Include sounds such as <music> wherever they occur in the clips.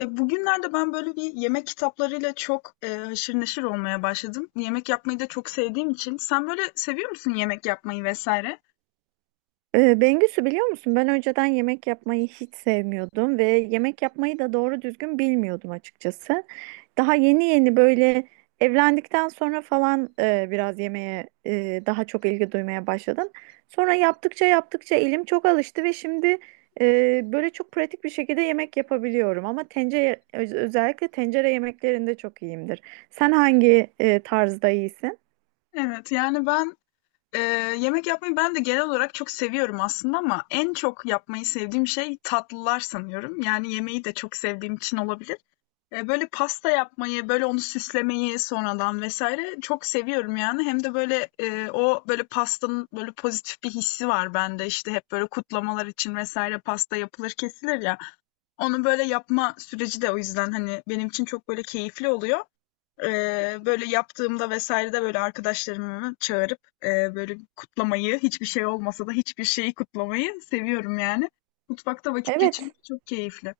Bugünlerde ben böyle bir yemek kitaplarıyla çok, haşır neşir olmaya başladım. Yemek yapmayı da çok sevdiğim için. Sen böyle seviyor musun yemek yapmayı vesaire? Bengüsü biliyor musun? Ben önceden yemek yapmayı hiç sevmiyordum ve yemek yapmayı da doğru düzgün bilmiyordum açıkçası. Daha yeni yeni böyle evlendikten sonra falan biraz yemeğe daha çok ilgi duymaya başladım. Sonra yaptıkça yaptıkça elim çok alıştı ve şimdi böyle çok pratik bir şekilde yemek yapabiliyorum. Ama tencere özellikle tencere yemeklerinde çok iyiyimdir. Sen hangi tarzda iyisin? Evet, yani ben eee, yemek yapmayı ben de genel olarak çok seviyorum aslında ama en çok yapmayı sevdiğim şey tatlılar sanıyorum. Yani yemeği de çok sevdiğim için olabilir. Böyle pasta yapmayı, böyle onu süslemeyi sonradan vesaire çok seviyorum yani. Hem de böyle, o böyle pastanın böyle pozitif bir hissi var bende. İşte hep böyle kutlamalar için vesaire pasta yapılır, kesilir ya. Onu böyle yapma süreci de o yüzden hani benim için çok böyle keyifli oluyor. Böyle yaptığımda vesaire de böyle arkadaşlarımı çağırıp, böyle kutlamayı, hiçbir şey olmasa da hiçbir şeyi kutlamayı seviyorum yani. Mutfakta vakit Evet. geçirmek çok keyifli.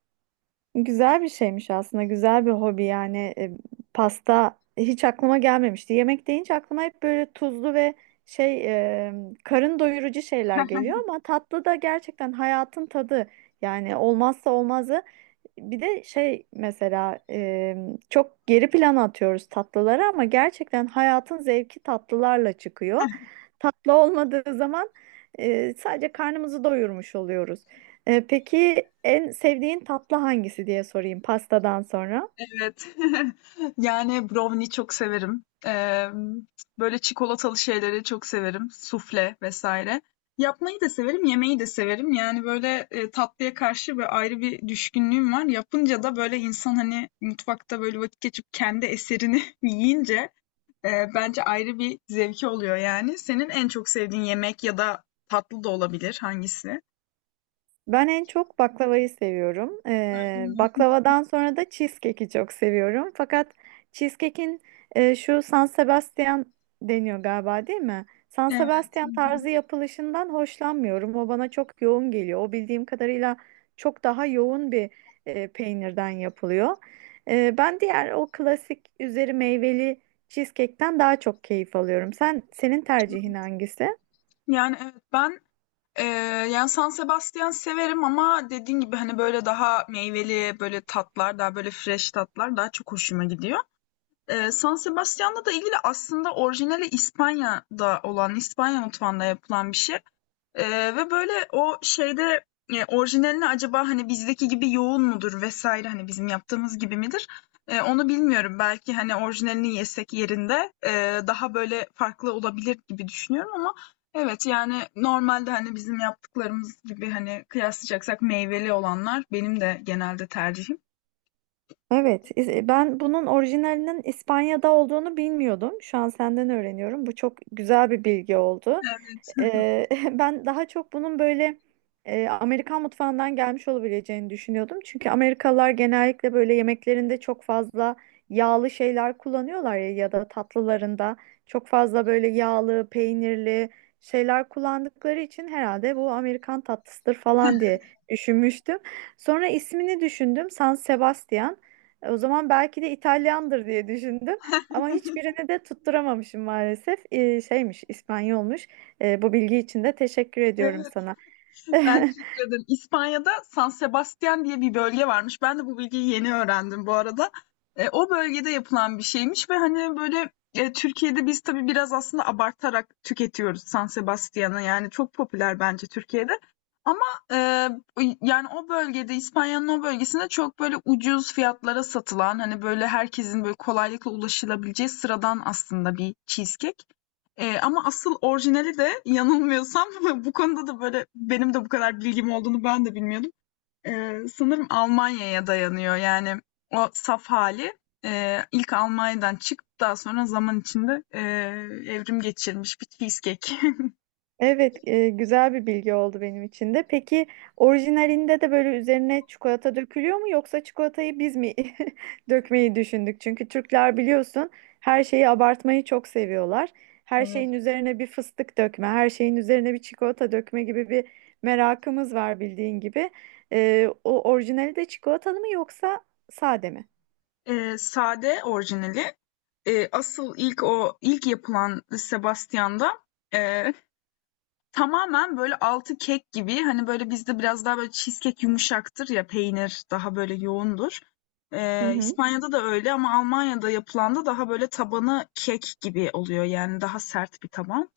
Güzel bir şeymiş aslında. Güzel bir hobi yani. Pasta hiç aklıma gelmemişti. Yemek deyince aklıma hep böyle tuzlu ve şey e, karın doyurucu şeyler geliyor ama tatlı da gerçekten hayatın tadı. Yani olmazsa olmazı. Bir de şey mesela çok geri plana atıyoruz tatlıları ama gerçekten hayatın zevki tatlılarla çıkıyor. Tatlı olmadığı zaman sadece karnımızı doyurmuş oluyoruz. Peki en sevdiğin tatlı hangisi diye sorayım pastadan sonra. Evet. <laughs> Yani brownie çok severim. Böyle çikolatalı şeyleri çok severim. Sufle vesaire. Yapmayı da severim, yemeyi de severim. Yani, böyle, tatlıya karşı böyle ayrı bir düşkünlüğüm var. Yapınca da böyle insan, hani, mutfakta böyle vakit geçirip kendi eserini <laughs> yiyince, bence ayrı bir zevki oluyor yani. Senin en çok sevdiğin yemek ya da tatlı da olabilir, hangisi? Ben en çok baklavayı seviyorum. Öyle mi? Baklavadan sonra da cheesecake'i çok seviyorum. Fakat cheesecake'in şu San Sebastian deniyor galiba değil mi? San Evet. Hı Sebastian hı. tarzı yapılışından hoşlanmıyorum. O bana çok yoğun geliyor. O bildiğim kadarıyla çok daha yoğun bir peynirden yapılıyor. Ben diğer o klasik üzeri meyveli cheesecake'ten daha çok keyif alıyorum. Senin tercihin hangisi? Yani, evet, ben Eee, yani, San Sebastian severim ama dediğin gibi, hani, böyle daha meyveli, böyle tatlar, daha böyle fresh tatlar daha çok hoşuma gidiyor. San Sebastian'la da ilgili aslında orijinali İspanya'da olan, İspanya mutfağında yapılan bir şey. Ve böyle o şeyde, orijinalini acaba, hani, bizdeki gibi yoğun mudur vesaire hani, bizim yaptığımız gibi midir, onu bilmiyorum. Belki, hani, orijinalini yesek yerinde, daha böyle farklı olabilir gibi düşünüyorum ama evet, yani, normalde, hani, bizim yaptıklarımız gibi, hani, kıyaslayacaksak meyveli olanlar benim de genelde tercihim. Evet, ben bunun orijinalinin İspanya'da olduğunu bilmiyordum. Şu an senden öğreniyorum. Bu çok güzel bir bilgi oldu. Evet, <laughs> ben daha çok bunun böyle Amerikan mutfağından gelmiş olabileceğini düşünüyordum. Çünkü Amerikalılar genellikle böyle yemeklerinde çok fazla yağlı şeyler kullanıyorlar ya, ya da tatlılarında çok fazla böyle yağlı, peynirli şeyler kullandıkları için herhalde bu Amerikan tatlısıdır falan diye düşünmüştüm. Sonra ismini düşündüm, San Sebastian. O zaman belki de İtalyandır diye düşündüm. Ama hiçbirini de tutturamamışım maalesef. Şeymiş, İspanyolmuş. Bu bilgi için de teşekkür ediyorum evet. sana. <laughs> Ben <laughs> teşekkür ederim. İspanya'da San Sebastian diye bir bölge varmış. Ben de bu bilgiyi yeni öğrendim bu arada. E, o bölgede yapılan bir şeymiş ve hani böyle e, Türkiye'de biz tabii biraz aslında abartarak tüketiyoruz San Sebastian'ı. Yani çok popüler bence Türkiye'de. Ama e, yani o bölgede İspanya'nın o bölgesinde çok böyle ucuz fiyatlara satılan hani böyle herkesin böyle kolaylıkla ulaşılabileceği sıradan aslında bir cheesecake. Ama asıl orijinali de yanılmıyorsam <laughs> bu konuda da, böyle, benim de bu kadar bilgim olduğunu ben de bilmiyordum. Sanırım Almanya'ya dayanıyor. Yani o saf hali, ilk Almanya'dan çıkıp daha sonra zaman içinde, evrim geçirmiş bir cheesecake. <laughs> Evet, güzel bir bilgi oldu benim için de. Peki orijinalinde de böyle üzerine çikolata dökülüyor mu yoksa çikolatayı biz mi <laughs> dökmeyi düşündük? Çünkü Türkler biliyorsun her şeyi abartmayı çok seviyorlar. Her şeyin Evet. üzerine bir fıstık dökme, her şeyin üzerine bir çikolata dökme gibi bir merakımız var bildiğin gibi. O orijinali de çikolatalı mı yoksa sade mi? Sade orijinali. Asıl ilk o ilk yapılan Sebastian'da, eee tamamen böyle altı kek gibi, hani, böyle, bizde biraz daha böyle cheesecake yumuşaktır ya, peynir daha böyle yoğundur. Hı hı. İspanya'da da öyle ama Almanya'da yapılan da daha böyle tabanı kek gibi oluyor, yani daha sert bir taban.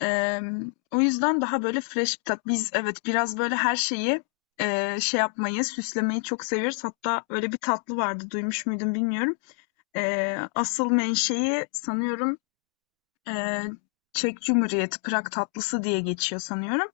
O yüzden daha böyle fresh bir tat. Biz evet, biraz böyle her şeyi, şey yapmayı, süslemeyi çok seviyoruz. Hatta öyle bir tatlı vardı, duymuş muydun bilmiyorum. Asıl menşei sanıyorum, eee, Çek Cumhuriyeti, Prag tatlısı diye geçiyor sanıyorum.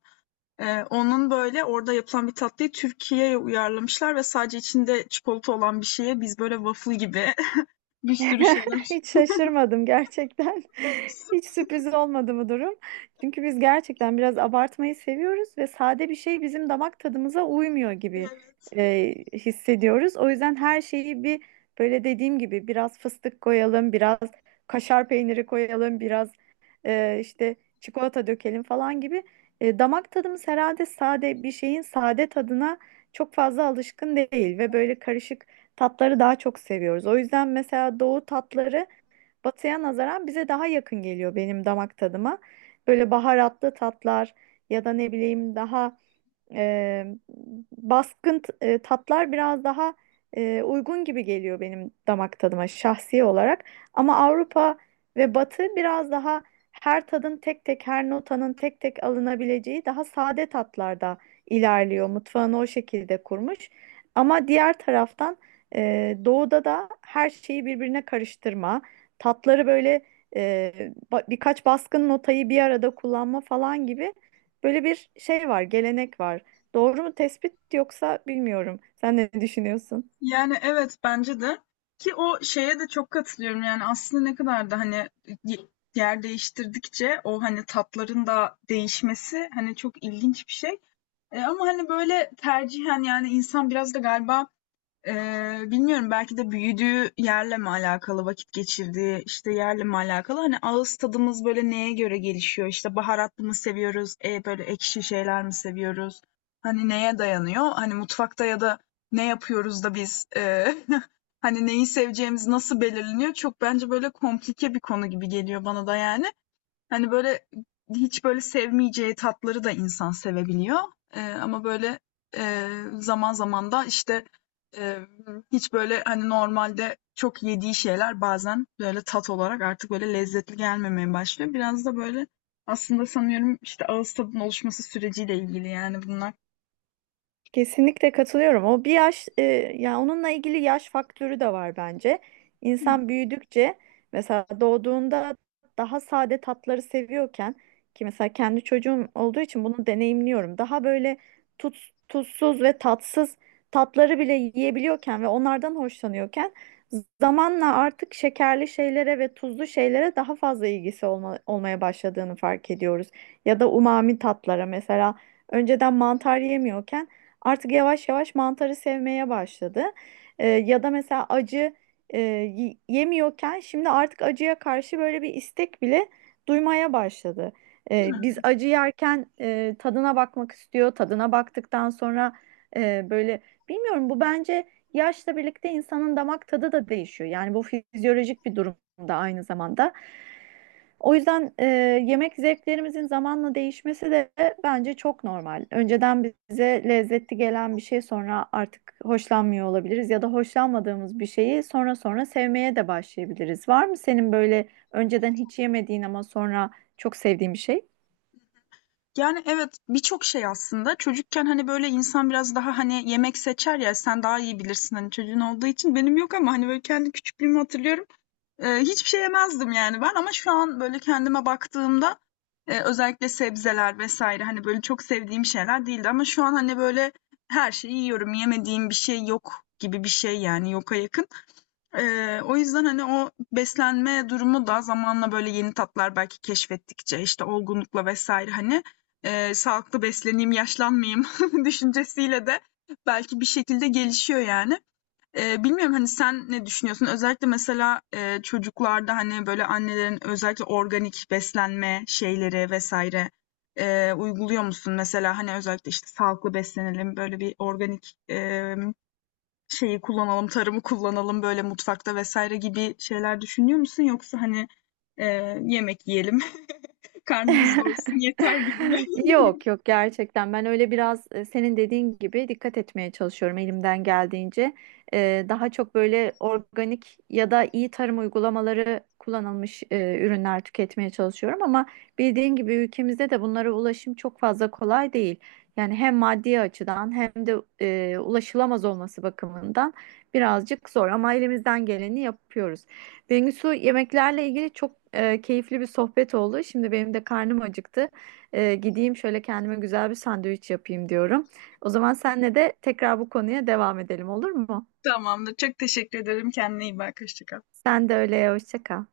Onun böyle orada yapılan bir tatlıyı Türkiye'ye uyarlamışlar ve sadece içinde çikolata olan bir şeye biz böyle waffle gibi <laughs> bir sürü <laughs> şeyler. Hiç şaşırmadım gerçekten. <laughs> Hiç sürpriz olmadı bu durum. Çünkü biz gerçekten biraz abartmayı seviyoruz ve sade bir şey bizim damak tadımıza uymuyor gibi Evet. Hissediyoruz. O yüzden her şeyi bir böyle dediğim gibi biraz fıstık koyalım, biraz kaşar peyniri koyalım, biraz işte çikolata dökelim falan gibi. Damak tadımız herhalde sade bir şeyin sade tadına çok fazla alışkın değil ve böyle karışık tatları daha çok seviyoruz. O yüzden mesela doğu tatları batıya nazaran bize daha yakın geliyor benim damak tadıma. Böyle baharatlı tatlar ya da ne bileyim daha e, baskın tatlar biraz daha uygun gibi geliyor benim damak tadıma şahsi olarak. Ama Avrupa ve Batı biraz daha her tadın tek tek, her notanın tek tek alınabileceği daha sade tatlarda ilerliyor. Mutfağını o şekilde kurmuş. Ama diğer taraftan doğuda da her şeyi birbirine karıştırma, tatları böyle e, birkaç baskın notayı bir arada kullanma falan gibi böyle bir şey var, gelenek var. Doğru mu tespit yoksa bilmiyorum. Sen ne düşünüyorsun? Yani, evet, bence de ki o şeye de çok katılıyorum. Yani, aslında ne kadar da, hani, y yer değiştirdikçe o, hani, tatların da değişmesi, hani, çok ilginç bir şey. Ama, hani, böyle tercihen, yani, insan biraz da galiba, bilmiyorum belki de büyüdüğü yerle mi alakalı, vakit geçirdiği, işte, yerle mi alakalı? Hani ağız tadımız böyle neye göre gelişiyor? İşte baharatlı mı seviyoruz, e böyle ekşi şeyler mi seviyoruz? Hani neye dayanıyor? Hani mutfakta ya da ne yapıyoruz da biz, <laughs> hani neyi seveceğimiz nasıl belirleniyor? Çok bence böyle komplike bir konu gibi geliyor bana da yani. Hani, böyle, hiç, böyle, sevmeyeceği tatları da insan sevebiliyor. Ama, böyle, zaman zaman da, işte, hiç, böyle, hani, normalde çok yediği şeyler bazen, böyle, tat olarak artık, böyle, lezzetli gelmemeye başlıyor. Biraz da, böyle, aslında sanıyorum, işte, ağız tadının oluşması süreciyle ilgili, yani, bunlar. Kesinlikle katılıyorum. O bir yaş, ya onunla ilgili yaş faktörü de var bence. İnsan Hıh. büyüdükçe mesela doğduğunda daha sade tatları seviyorken ki mesela kendi çocuğum olduğu için bunu deneyimliyorum. Daha böyle tuz, tuzsuz ve tatsız tatları bile yiyebiliyorken ve onlardan hoşlanıyorken zamanla artık şekerli şeylere ve tuzlu şeylere daha fazla ilgisi olmaya başladığını fark ediyoruz. Ya da umami tatlara mesela önceden mantar yemiyorken artık yavaş yavaş mantarı sevmeye başladı. Ya da mesela acı yemiyorken şimdi artık acıya karşı böyle bir istek bile duymaya başladı. Değil mi? Biz acı yerken tadına bakmak istiyor. Tadına baktıktan sonra böyle bilmiyorum bu bence yaşla birlikte insanın damak tadı da değişiyor. Yani bu fizyolojik bir durum da aynı zamanda. O yüzden yemek zevklerimizin zamanla değişmesi de bence çok normal. Önceden bize lezzetli gelen bir şey sonra artık hoşlanmıyor olabiliriz ya da hoşlanmadığımız bir şeyi sonra sonra sevmeye de başlayabiliriz. Var mı senin böyle önceden hiç yemediğin ama sonra çok sevdiğin bir şey? Yani, evet, birçok şey aslında. Çocukken, hani, böyle, insan biraz daha, hani, yemek seçer ya, sen daha iyi bilirsin, hani, çocuğun olduğu için. Benim yok ama, hani, böyle, kendi küçüklüğümü hatırlıyorum. Hiçbir şey yemezdim yani ben ama şu an, böyle, kendime baktığımda, özellikle sebzeler vs. hani, böyle, çok sevdiğim şeyler değildi ama şu an, hani, böyle, her şeyi yiyorum, yemediğim bir şey yok gibi bir şey, yani, yoka yakın. O yüzden, hani, o beslenme durumu da zamanla, böyle, yeni tatlar belki keşfettikçe, işte, olgunlukla vs. hani, sağlıklı besleneyim, yaşlanmayayım <laughs> düşüncesiyle de belki bir şekilde gelişiyor, yani. Bilmiyorum, hani, sen ne düşünüyorsun? Özellikle mesela, çocuklarda, hani, böyle annelerin özellikle organik beslenme şeyleri vesaire, uyguluyor musun? Mesela, hani, özellikle, işte, sağlıklı beslenelim, böyle bir organik, şeyi kullanalım, tarımı kullanalım böyle mutfakta vesaire gibi şeyler düşünüyor musun? Yoksa, hani, yemek yiyelim, <laughs> karnımız doysun yeter gibi mi? <laughs> <laughs> Yok yok gerçekten ben öyle biraz senin dediğin gibi dikkat etmeye çalışıyorum elimden geldiğince. Daha çok böyle organik ya da iyi tarım uygulamaları kullanılmış ürünler tüketmeye çalışıyorum ama bildiğin gibi ülkemizde de bunlara ulaşım çok fazla kolay değil. Yani hem maddi açıdan hem de ulaşılamaz olması bakımından birazcık zor ama elimizden geleni yapıyoruz. Bengisu yemeklerle ilgili çok keyifli bir sohbet oldu. Şimdi benim de karnım acıktı. Gideyim şöyle kendime güzel bir sandviç yapayım diyorum. O zaman senle de tekrar bu konuya devam edelim olur mu? Tamamdır. Çok teşekkür ederim. Kendine iyi bak. Hoşça kal. Sen de öyle hoşça kal.